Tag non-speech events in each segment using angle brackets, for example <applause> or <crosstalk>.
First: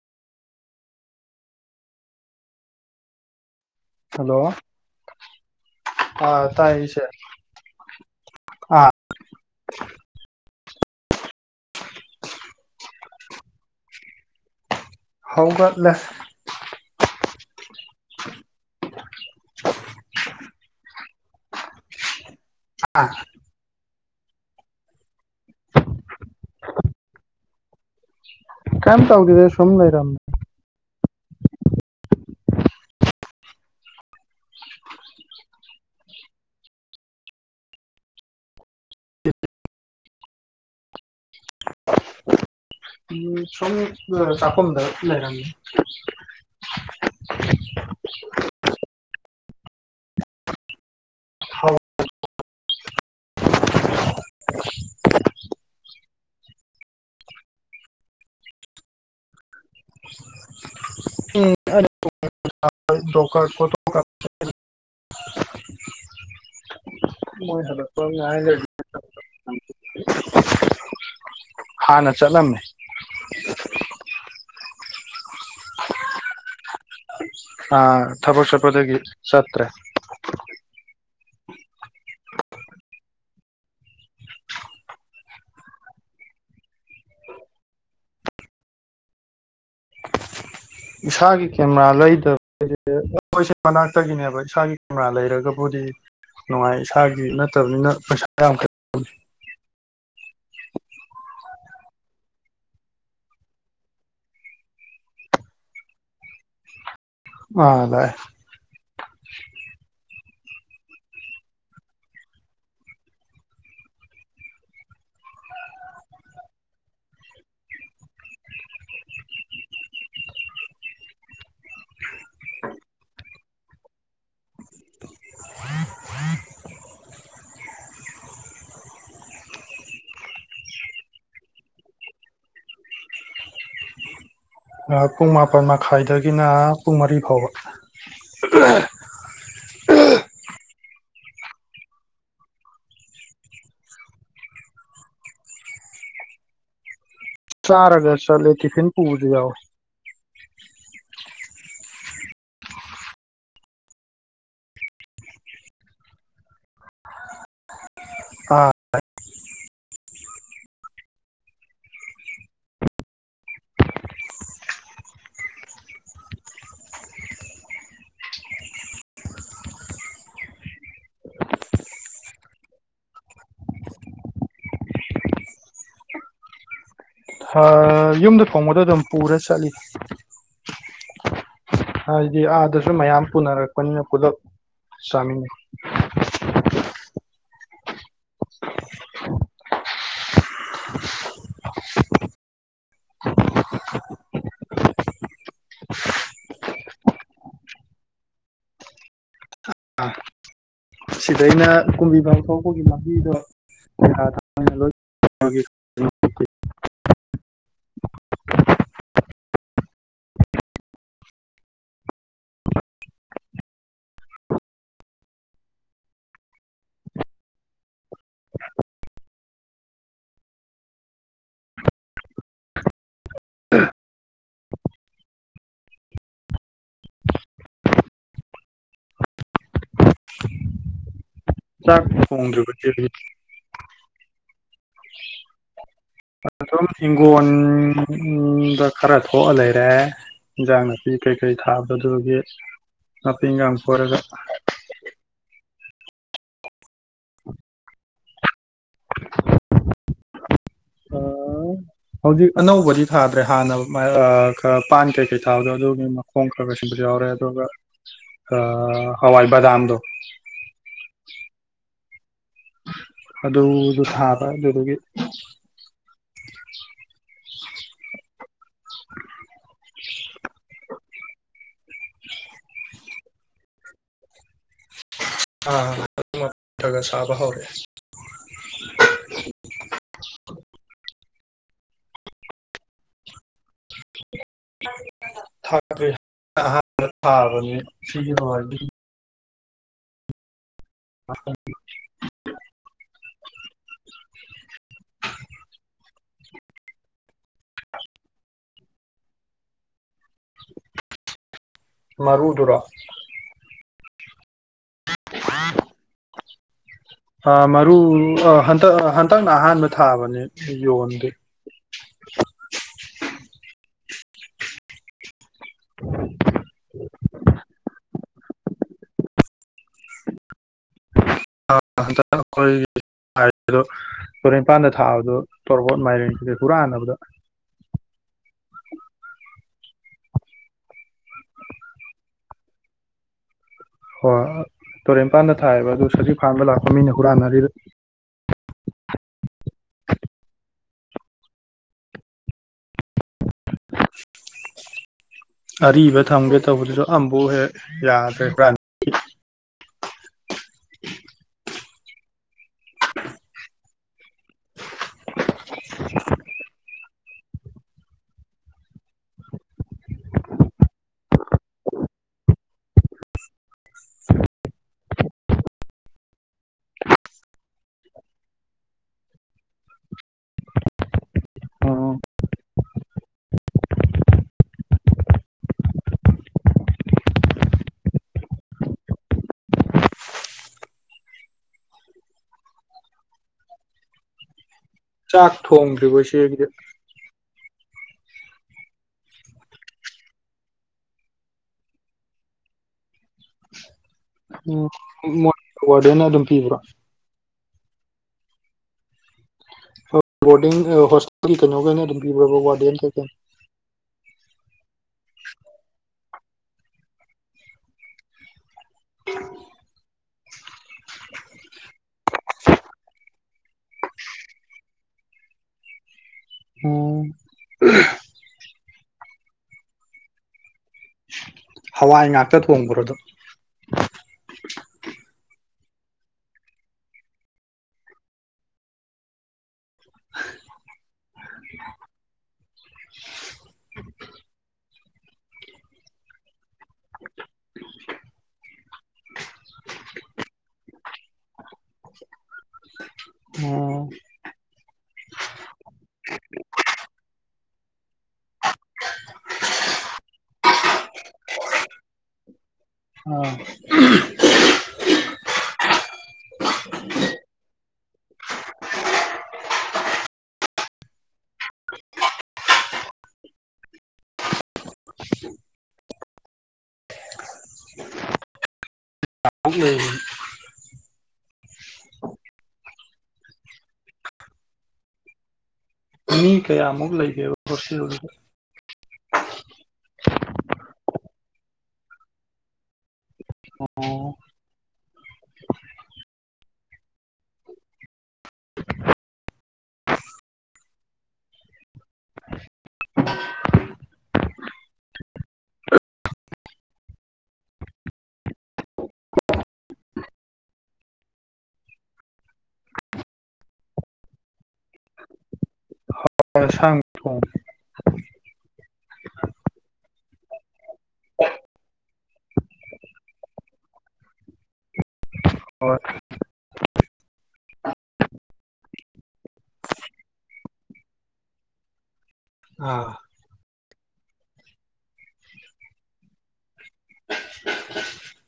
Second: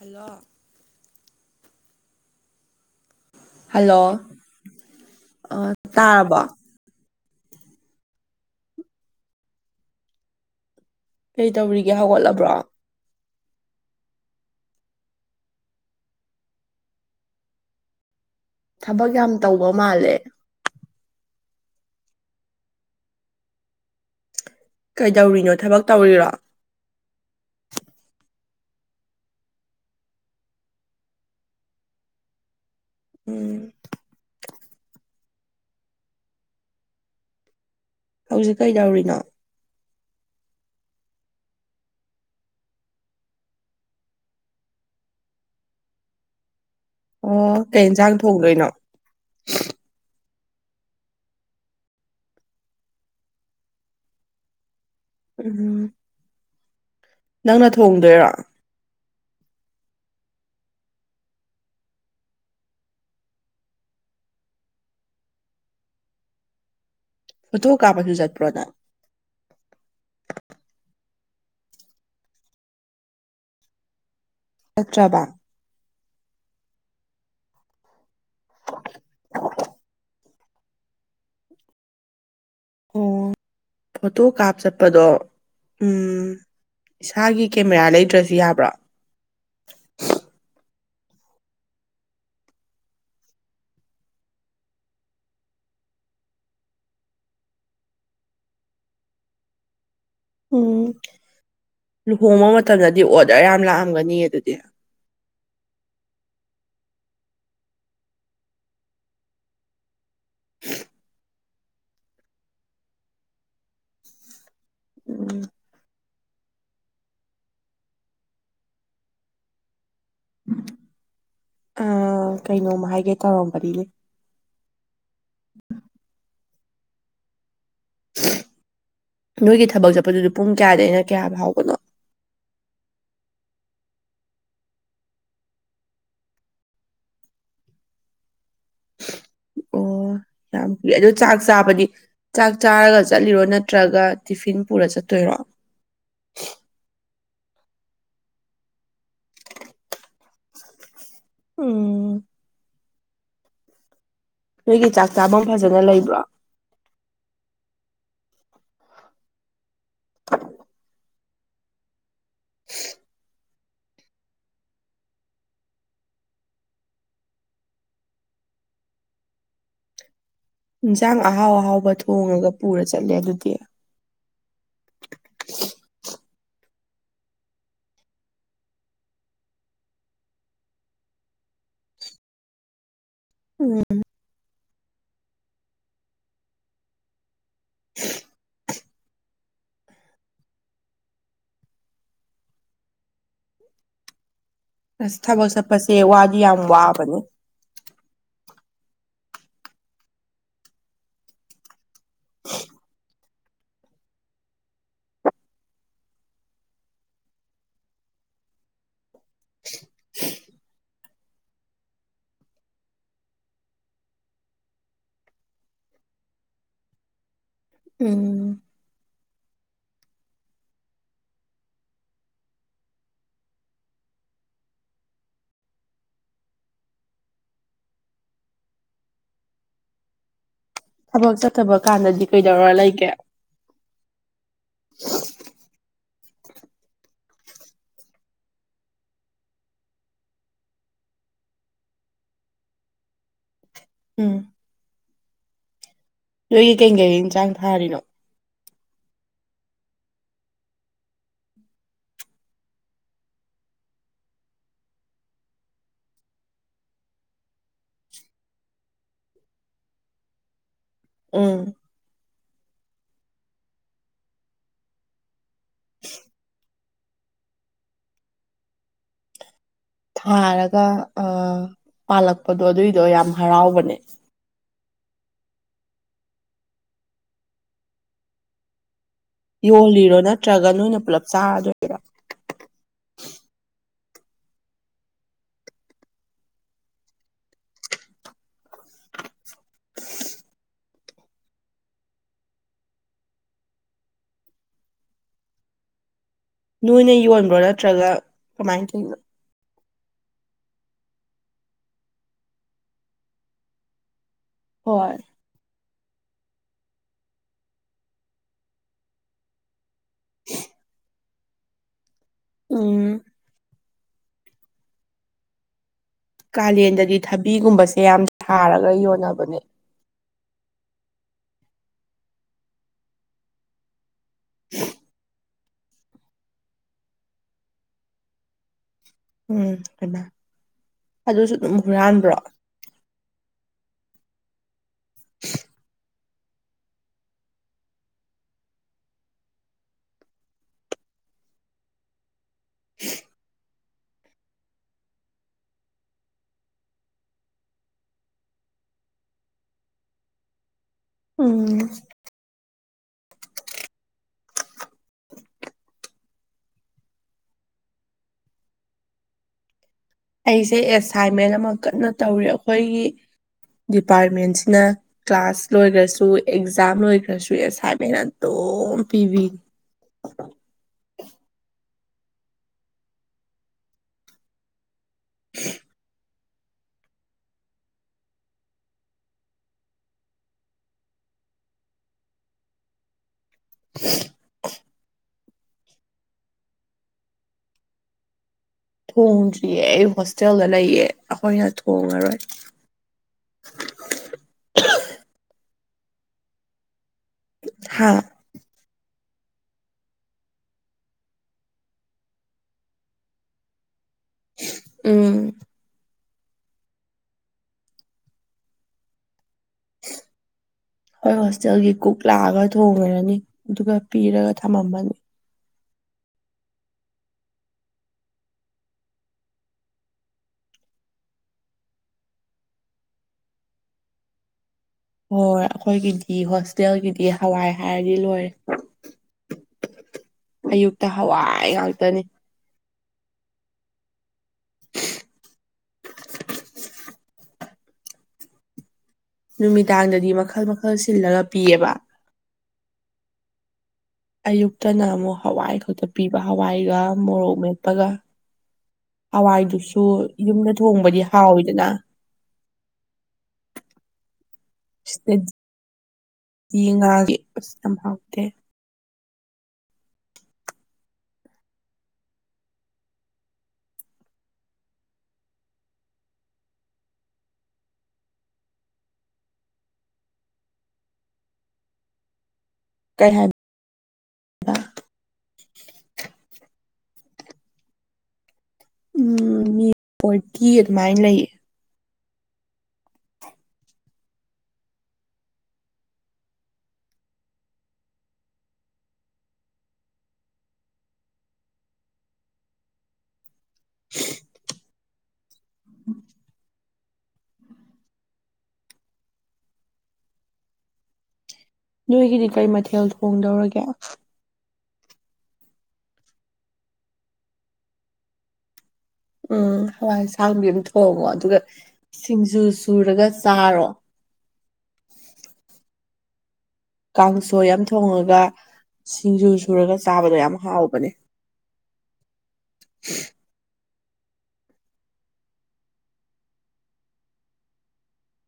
hello hello ꯑꯣ ꯇꯥꯔꯕꯣ ꯇꯥꯏꯁꯦ ꯀꯩ ꯇꯧꯔꯤꯒꯦ ꯍꯧꯒꯠꯂꯕ꯭ꯔꯣ ꯍꯧꯒꯠꯂꯦ <inaudible> ꯊꯕꯛ ꯌꯥꯝ ꯇꯧꯕ ꯃꯥꯜꯂꯦ <unintelligible> ꯀꯩꯗꯧꯔꯤꯅꯣ ꯊꯕꯛ ꯇꯧꯔꯤꯔꯣ ꯀꯩꯝ ꯇꯧꯗꯦꯗ ꯁꯨꯝ ꯂꯩꯔꯝ ꯎꯝ <inaudible> ꯅꯪ ꯍꯨꯖꯤꯛ ꯀꯩꯗꯧꯔꯤꯅꯣ ꯎꯝ ꯁꯨꯝ ꯂ ꯆꯥꯈꯨꯝꯗ ꯂꯩꯔꯝꯃꯤ ꯑꯣ ꯀꯩ ꯏꯟꯖꯥꯡ ꯊꯣꯡꯗꯣꯏꯅꯣ ꯍꯧ ꯎꯝ ꯅꯪꯅ ꯊꯣꯡꯗꯣꯏꯔꯣ <inaudible> <inaudible> ꯃꯣꯏ ꯐꯣꯇꯣ ꯍꯜꯂꯛꯄ ꯀꯥꯞꯄꯖꯨ ꯉꯥꯏ ꯆꯠꯄ꯭ꯔꯣ ꯂꯩ ꯅꯪ ꯍꯥꯟꯅ ꯆꯠꯂꯝꯃꯦ ꯆꯠꯇ꯭ꯔꯕꯥ ꯑꯥ ꯊꯥꯕꯛ ꯆꯠꯄꯗꯒꯤ ꯆꯠꯇ꯭ꯔꯦ ꯑꯣ ꯐꯣꯇꯣ ꯀꯥꯞ ꯆꯠꯄꯗꯣ ꯎꯝ ꯏꯁꯥꯒꯤ ꯀꯦꯃꯦꯔꯥ ꯂꯩꯗ꯭ꯔꯖꯨ ꯌꯥꯕ꯭ꯔꯣ <unintelligible> ꯏꯁꯥꯒꯤ ꯀꯦꯃꯦꯔꯥ ꯂꯩꯗꯕ ꯑꯈꯣꯏꯁꯤ ꯃꯅꯥꯛꯇꯒꯤꯅꯦꯕ ꯏꯁꯥꯒꯤ ꯀꯦꯃꯦꯔꯥ ꯂꯩꯔꯒꯕꯨꯗꯤ ꯅꯨꯡꯉꯥꯏ ꯏꯁꯥꯒꯤ ꯅꯠꯇꯕꯅꯤꯅ ꯄꯩꯁꯥ ꯌꯥꯝ ꯎꯝ ꯂꯨꯍꯣꯡꯕ ꯃꯇꯝꯗꯗꯤ ꯑꯣꯗꯔ ꯌꯥꯝ ꯂꯥꯛꯑꯝꯒꯅꯤꯌꯦ ꯑꯗꯨꯗꯤ ꯃꯥ ꯂꯥꯛꯑꯦ <inaudible> ꯎꯝ <inaudible> ꯑꯥ ꯀꯩꯅꯣꯝ ꯍꯥꯏꯒꯦ ꯇꯧꯔꯝꯕꯅꯤꯅꯦ <inaudible> <inaudible> ꯅꯣꯏꯒꯤ ꯊꯕꯛ ꯆꯠꯄꯗꯨꯖꯨ ꯄꯨꯡ ꯀꯌꯥꯗꯒꯤꯅ ꯀꯌꯥ ꯐꯥꯎꯕꯅꯣ ꯑꯥ ꯄꯨꯡ ꯃꯥꯄꯜ ꯃꯈꯥꯏꯗꯒꯤꯅ ꯄꯨꯡ ꯃꯔꯤ ꯐꯥꯎꯕ <unintelligible> ꯑꯣ ꯌꯥꯝ ꯀꯨꯏ ꯑꯗꯣ ꯆꯥꯛ ꯆꯥꯕꯗꯤ ꯆꯥꯛ ꯆꯥꯔꯒ ꯆꯠꯂꯤꯔꯣ ꯅꯠꯇ꯭ꯔꯥꯒ ꯇꯤꯐꯤꯟ ꯄꯨꯔ ꯆꯠꯇꯣꯏꯔꯣ ꯆꯔꯒ ꯆꯠꯂꯤ ꯇꯤꯐꯤꯟ ꯄꯨꯕꯖꯨ ꯌꯥꯎꯏ ꯎꯝ ꯅꯣꯏꯒꯤ ꯆꯥꯛ ꯆꯥꯚꯝ ꯐꯖꯅ ꯂꯩꯕ꯭ꯔꯣ ꯑꯥ <inaudible> ꯏꯟꯖꯥꯡ ꯑꯍꯥꯎ ꯑꯍꯥꯎꯕ ꯊꯣꯡꯉꯒ ꯄꯨꯔ ꯆꯠꯂꯦ ꯑꯗꯨꯗꯤ ꯍꯥ ꯌꯨꯝꯗ ꯊꯣꯡꯕꯗꯣ ꯑꯗꯨꯝ ꯄꯨꯔ ꯆꯠꯂꯤꯅꯤ ꯍꯥꯏꯗꯤ ꯑꯥꯗꯁꯨ ꯃꯌꯥꯝ ꯎꯝ ꯄꯨꯅꯔꯛꯄꯅꯤꯅ ꯄꯨꯂꯞ ꯆꯥꯃꯤꯟꯅꯩ <unintelligible> ꯑꯁ ꯊꯕꯛ ꯆꯠꯄꯁꯦ ꯋꯥꯗꯤ ꯌꯥꯝ ꯋꯥꯕꯅꯤ ꯁꯤꯗꯩꯅ ꯀꯨꯝꯕꯤ ꯐꯥꯎ ꯊꯣꯛꯄꯒꯤ ꯂꯝꯕꯤꯗꯣ <unintelligible> ꯎꯝ <inaudible> ꯊꯕꯛ ꯆꯠꯇꯕ ꯆꯥꯛ ꯀꯥꯟꯗꯗꯤ ꯀꯩꯗꯧꯔ ꯊꯣꯡꯗ꯭ꯔꯤꯕ ꯏꯆꯦꯗꯤ ꯂꯩꯒꯦ <unintelligible> <unintelligible> ꯈꯔ ꯊꯣꯛꯑ ꯂꯩꯔꯦ ꯏꯟꯖꯥꯡ ꯅꯥꯄꯤ ꯀꯩꯀꯩ ꯊꯥꯕꯗꯣ ꯑꯗꯨꯗꯨꯒꯤ ꯅꯥꯄꯤ ꯏꯉꯥꯡ ꯐꯣꯏꯔꯒ ꯎꯝ ꯅꯣꯏꯒꯤ ꯀꯩ ꯒꯦꯡ ꯏꯟꯖꯥꯡ ꯊꯥꯔꯤꯅꯣ <inaudible> ꯑꯥ ꯍꯧꯖꯤꯛ ꯑꯅꯧꯕꯗꯤ ꯊꯥꯗ꯭ꯔꯦ ꯍꯥꯟꯅ <unintelligible> ꯑꯥ ꯈꯔ ꯄꯥꯟ ꯀꯩ ꯀꯩ ꯊꯥꯕꯗꯣ ꯑꯗꯨꯒꯤ ꯄꯣꯡ ꯈꯔꯥꯒꯥꯁꯤꯕꯁꯨ ꯌꯥꯎꯔꯦ ꯑꯗꯨꯒ ꯑꯥ ꯍꯋꯥꯏ ꯕꯗꯥꯝꯗꯣ ꯎꯝ ꯑꯗꯨꯖꯨ ꯊꯥꯕ ꯑꯗꯨꯗꯨꯒꯤ <inaudible> ꯊꯥꯔꯒ ꯑꯥ ꯄꯥꯜꯂꯛꯄꯗꯣ ꯑꯗꯨꯏꯗꯣ ꯌꯥꯝ ꯍꯔꯥꯎꯕꯅꯦ ꯊꯥꯔꯒ <unintelligible> ꯁꯥꯕ ꯍꯧꯔꯦ ꯌꯣꯜꯂꯤꯔꯣ ꯅꯠꯇ꯭ꯔꯥꯒ ꯅꯣꯏꯅ ꯄꯨꯜꯂꯞ ꯆꯥꯔꯗꯣꯏꯔꯣ <unintelligible> <unintelligible> ꯊꯥꯛꯗ꯭ꯔꯤ ꯑꯍꯥꯟꯕ ꯊꯥꯕꯅꯤ ꯁꯤꯒꯤ ꯑꯣꯏꯗꯤ <unintelligible> ꯅꯣꯏꯅ ꯌꯣꯟꯕ꯭ꯔꯣ ꯅꯠꯇ꯭ꯔꯥꯒ ꯀꯃꯥꯏꯟ ꯇꯩꯅꯣ ꯃꯔꯨꯗꯨꯔꯣ ꯍꯣꯏ ꯎꯥ ꯃꯥꯔꯨ ꯔꯣ ꯍꯟꯇꯛ ꯑꯥ ꯍꯟꯇꯛꯅ ꯑꯍꯥꯟꯕ ꯊꯥꯕꯅꯤ ꯌꯣꯟꯗꯦ ꯎꯝ <unintelligible> ꯀꯥꯂꯦꯟꯗꯗꯤ ꯊꯕꯤꯒꯨꯝꯕꯁꯦ ꯌꯥꯝ ꯊꯥꯔꯒ ꯌꯣꯟꯅꯕꯅꯦ <unintelligible> ꯇꯨꯔꯦꯟ ꯄꯥꯟꯗ ꯊꯥꯕꯗꯨ ꯇꯣꯔꯕꯣꯠ ꯃꯥꯏꯔꯦꯟ ꯁꯤꯡꯖꯦ ꯍꯨꯔꯥꯟꯅꯕꯗ ꯎꯝ ꯀꯅꯥ ꯑꯗꯨꯁꯨ ꯑꯗꯨꯝ ꯍꯨꯔꯥꯟꯕ꯭ꯔꯣ ꯍꯣꯏ ꯇꯣꯔꯦꯟ ꯄꯥꯟꯗ ꯊꯥꯏꯌꯦꯕ ꯑꯗꯨ ꯁꯖꯤꯛ ꯐꯥꯟꯕ ꯂꯥꯛꯄ ꯃꯤꯅ ꯍꯨꯔꯥꯟꯅꯔꯤꯔ <unintelligible> ꯑꯔꯤꯕ ꯊꯝꯒꯦ ꯇꯧꯕꯗꯨꯁꯨ ꯑꯝꯕꯧ ꯍꯦꯛ ꯌꯥꯗ꯭ꯔꯦ ꯍꯨꯔꯥꯟ ꯎꯝ <unintelligible> ꯑꯩꯁꯦ ꯑꯦꯁꯥꯏꯟꯃꯦꯟ ꯑꯃ ꯀꯟꯅ ꯇꯧꯔꯤ ꯑꯈꯣꯏꯒꯤ ꯗꯤꯄꯥꯔꯠꯃꯦꯟꯁꯅ ꯀ꯭ꯂꯥꯁ ꯂꯣꯏꯒ꯭ꯔꯁꯨ ꯑꯦꯛꯖꯥꯝ ꯂꯣꯏꯈ꯭ꯔꯁꯨ ꯑꯦꯁꯥꯏꯟꯃꯦꯟ ꯑꯗꯨꯝ ꯄꯤꯕꯤ <unintelligible> ꯎꯝ <unintelligible> <unintelligible> ꯆꯥꯛ ꯊꯣꯡꯗ꯭ꯔꯤꯕꯣ ꯏꯆꯦ ꯑꯗꯨꯗꯤ ꯊꯣꯡꯗ꯭ꯔꯤꯌꯦ ꯑꯩ ꯍꯣꯁꯇꯦꯜꯗ ꯂꯩꯌꯦ ꯑꯈꯣꯏꯅ ꯊꯣꯡꯉꯔꯣꯏ ꯎꯝ ꯃꯣꯏ ꯋꯥꯔꯗꯦꯟꯅ ꯑꯗꯨꯝ ꯄꯤꯕ꯭ꯔꯣ ꯍꯥꯥ ꯍꯣ ꯕꯣꯔꯗꯤꯡ ꯍꯣ ꯍꯣꯁꯇꯦꯜ ꯀꯩꯅꯣꯒꯩꯅ ꯑꯗꯨꯝ ꯄꯤꯕ꯭ꯔꯥꯕ ꯋꯥꯔꯗꯦꯟ ꯀꯩꯀꯩ ꯎꯝ <unintelligible> ꯑꯩꯈꯣꯏ ꯍꯣꯁꯇꯦꯜꯒꯤ ꯀꯨꯛ ꯂꯥꯛꯑꯒ ꯊꯣꯡꯉꯔꯅꯤ ꯑꯗꯨꯒ ꯄꯤꯔꯒ ꯊꯝꯃꯝꯃꯅꯤ ꯑꯣ ꯍꯋꯥꯏ ꯉꯥꯛꯇ ꯊꯣꯡꯕ꯭ꯔꯣ ꯗꯣ ꯍꯣꯏ ꯑꯈꯣꯏꯒꯤꯗꯤ ꯍꯣꯁꯇꯦꯜꯒꯤꯗꯤ ꯍꯋꯥꯏ ꯍꯥꯏꯔꯗꯤ ꯂꯣꯏꯔꯦ ꯑꯌꯨꯛꯇ ꯍꯋꯥꯏ ꯉꯥꯛꯇꯅꯤ ꯅꯨꯃꯤꯗꯥꯡꯗꯗꯤ ꯃꯈꯜ ꯃꯈꯜ ꯁꯤꯜꯂꯒ ꯄꯤꯌꯦꯕ ꯑꯣ ꯑꯌꯨꯛꯇꯅ ꯑꯃꯨꯛ ꯍꯋꯥꯏ ꯈꯛꯇ ꯄꯤꯕ ꯍꯋꯥꯏꯒ ꯃꯣꯔꯣꯛ ꯃꯦꯠꯄꯒ ꯍꯋꯥꯏꯗꯨꯁꯨ ꯌꯨꯝꯗ ꯊꯣꯡꯕꯗꯤ ꯍꯥꯎꯋꯤꯗꯅ ꯑꯥ <unintelligible> ꯗꯤ ꯉꯥꯒꯤ ꯑꯁ ꯌꯥꯝ ꯍꯥꯎꯇꯦ <unintelligible> ꯀꯩ ꯍꯥꯏꯞ ꯃꯤ ꯀꯌꯥꯃꯨꯛ ꯂꯩꯒꯦꯕ ꯍꯣꯁꯇꯣꯜꯗꯨꯗ ꯎꯝ ꯃꯤ ꯐꯣꯔꯇꯤ ꯑꯗꯨꯃꯥꯏꯟ ꯂꯩꯌꯦ ꯑꯣ ꯅꯣꯏꯒꯤꯗꯤ ꯀꯩ ꯃꯊꯦꯜ ꯊꯣꯡꯗꯧꯔꯒꯦ ꯑꯦꯟꯁꯥꯡ ꯊꯣꯡꯗꯦ ꯎꯝ ꯍꯋꯥꯏ ꯑꯁꯥꯡꯕꯤ ꯑꯝ ꯊꯣꯡꯉꯣ ꯑꯗꯨꯒ ꯁꯤꯡꯖꯨ ꯁꯨꯔꯒ ꯆꯥꯔꯣ ꯍꯣꯏ ꯀꯥꯡꯁꯣꯏ ꯑꯝ ꯊꯣꯡꯉꯒ ꯁꯤꯡꯖꯨ ꯁꯨꯔꯒ ꯆꯥꯕꯗꯣ ꯌꯥꯝ ꯍꯥꯎꯕꯅꯦ ꯑꯥ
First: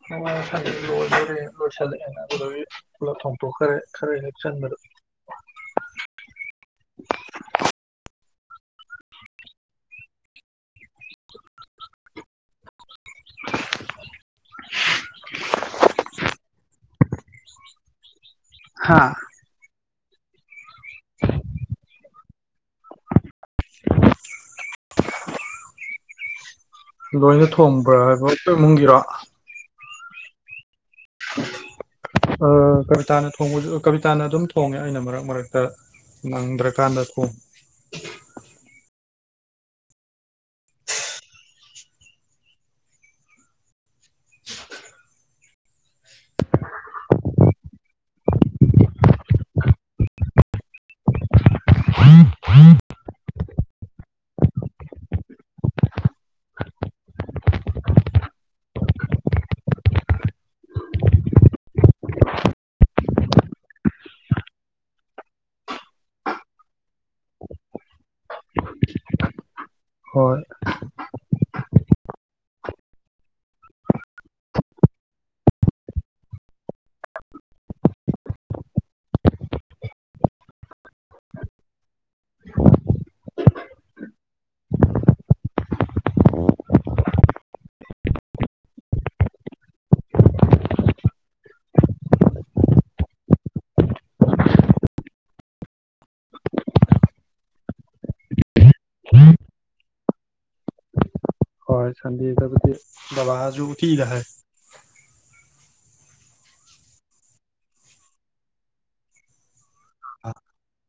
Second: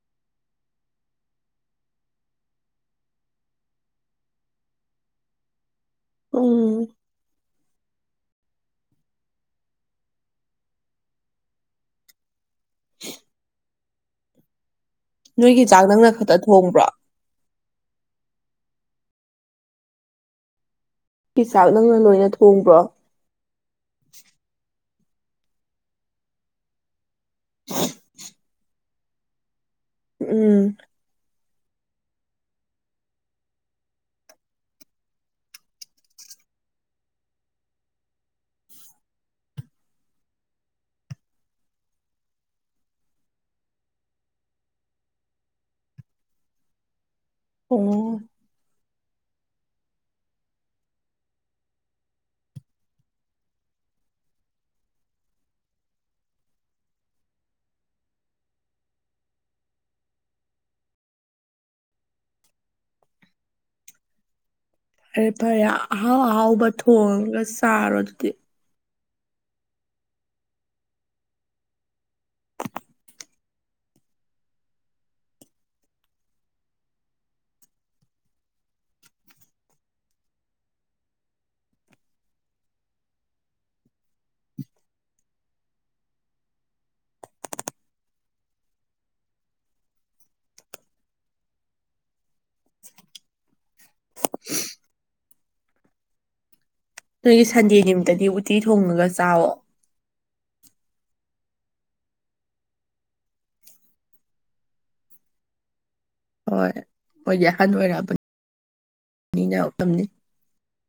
<unintelligible> ꯂꯣꯏꯁꯜꯂꯛꯑꯦꯅꯥ ꯑꯗꯨꯒ ꯍꯧꯖꯤꯛ ꯄꯨꯂꯞ ꯊꯣꯡꯊꯣꯛꯈ꯭ꯔꯦ ꯈꯔ <unintelligible> ꯎꯝ ꯅꯣꯏꯒꯤ ꯆꯥꯛ ꯅꯪꯅ ꯈꯛꯇ ꯊꯣꯡꯕ꯭ꯔꯣ ꯍꯥꯥ <unintelligible> ꯆꯥꯛ ꯅꯪꯅ ꯂꯣꯏꯅ ꯊꯣꯡꯕ꯭ꯔꯣ ꯂꯣꯏꯅ ꯊꯣꯡꯕ꯭ꯔꯥ ꯍꯥꯏꯕ ꯑꯩꯈꯣꯏ ꯏꯃꯨꯡꯒꯤꯔꯣ ꯎꯝ ꯑ ꯀꯕꯤꯇꯥꯅ ꯊꯣꯡꯕꯖꯨ ꯀꯕꯤꯇꯥꯅ ꯑꯗꯨꯝ ꯊꯣꯡꯉꯦ ꯑꯩꯅ ꯃꯔꯛ ꯃꯔꯛꯇ ꯅꯪꯗ꯭ꯔꯀꯥꯟꯗ ꯊꯣꯡ ꯑꯣ ꯐꯔꯦ ꯐꯔꯦ ꯑꯍꯥꯎ ꯑꯍꯥꯎꯕ ꯊꯣꯡꯉꯒ ꯆꯥꯔꯣ ꯑꯗꯨꯗꯤ ꯍꯣꯏ ꯅꯣꯏꯒꯤ ꯁꯟꯗꯦ ꯅꯨꯃꯤꯠꯇꯗꯤ ꯎꯇꯤ ꯊꯣꯡꯉꯒ ꯆꯥꯎꯋꯣ ꯍꯣꯏ ꯁꯟꯗꯦꯗꯕꯨꯗꯤ ꯕꯕꯥꯖꯨ ꯎꯇꯤꯗꯥ ꯍꯥꯏ ꯍꯣꯏ ꯃꯣꯏꯗꯤ ꯑꯍꯟ ꯑꯣꯏꯔꯛꯑꯕꯅꯤꯅ <unintelligible> <unintelligible>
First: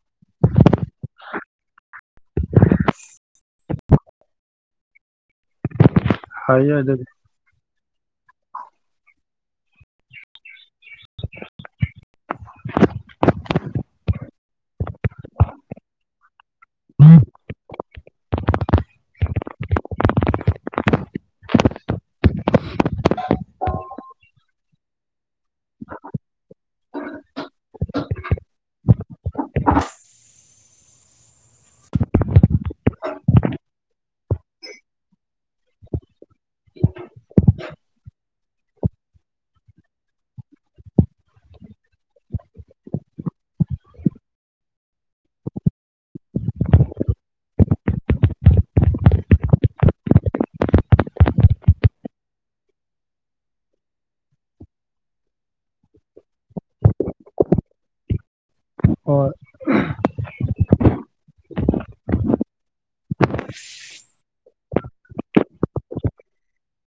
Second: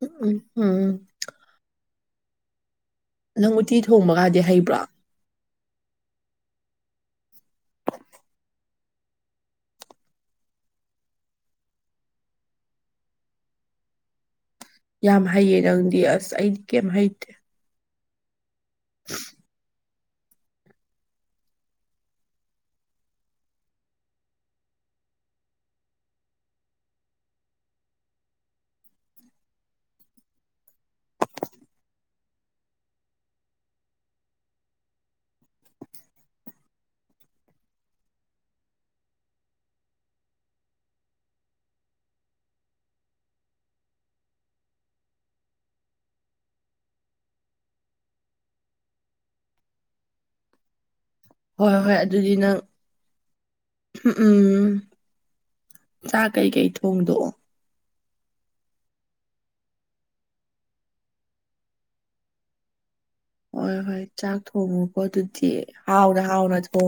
<unintelligible> ꯎꯝ ꯅꯪ ꯎꯇꯤ ꯊꯣꯡꯕꯒꯗꯤ ꯍꯩꯕ꯭ꯔꯣ ꯐꯩꯅꯥ ꯑꯗꯨꯗꯤ ꯌꯥꯝ ꯍꯩꯌꯦ ꯅꯪꯗꯤ ꯑꯁ ꯑꯩꯗꯤ ꯀꯩꯝ ꯍꯩꯇꯦ <unintelligible> ꯍꯣꯏ ꯍꯣꯏ ꯑꯗꯨꯗꯤ ꯅꯪ ꯎꯝ ꯎꯝ ꯆꯥꯛ ꯀꯩꯀꯩ ꯊꯣꯡꯗꯣꯛꯑꯣ ꯍꯣꯏ ꯍꯣꯏ ꯍꯣꯏ ꯆꯥꯛ ꯊꯣꯡꯉꯣꯀꯣ ꯑꯗꯨꯗꯤ ꯍꯥꯎꯅ ꯍꯥꯎꯅ ꯊꯣꯡ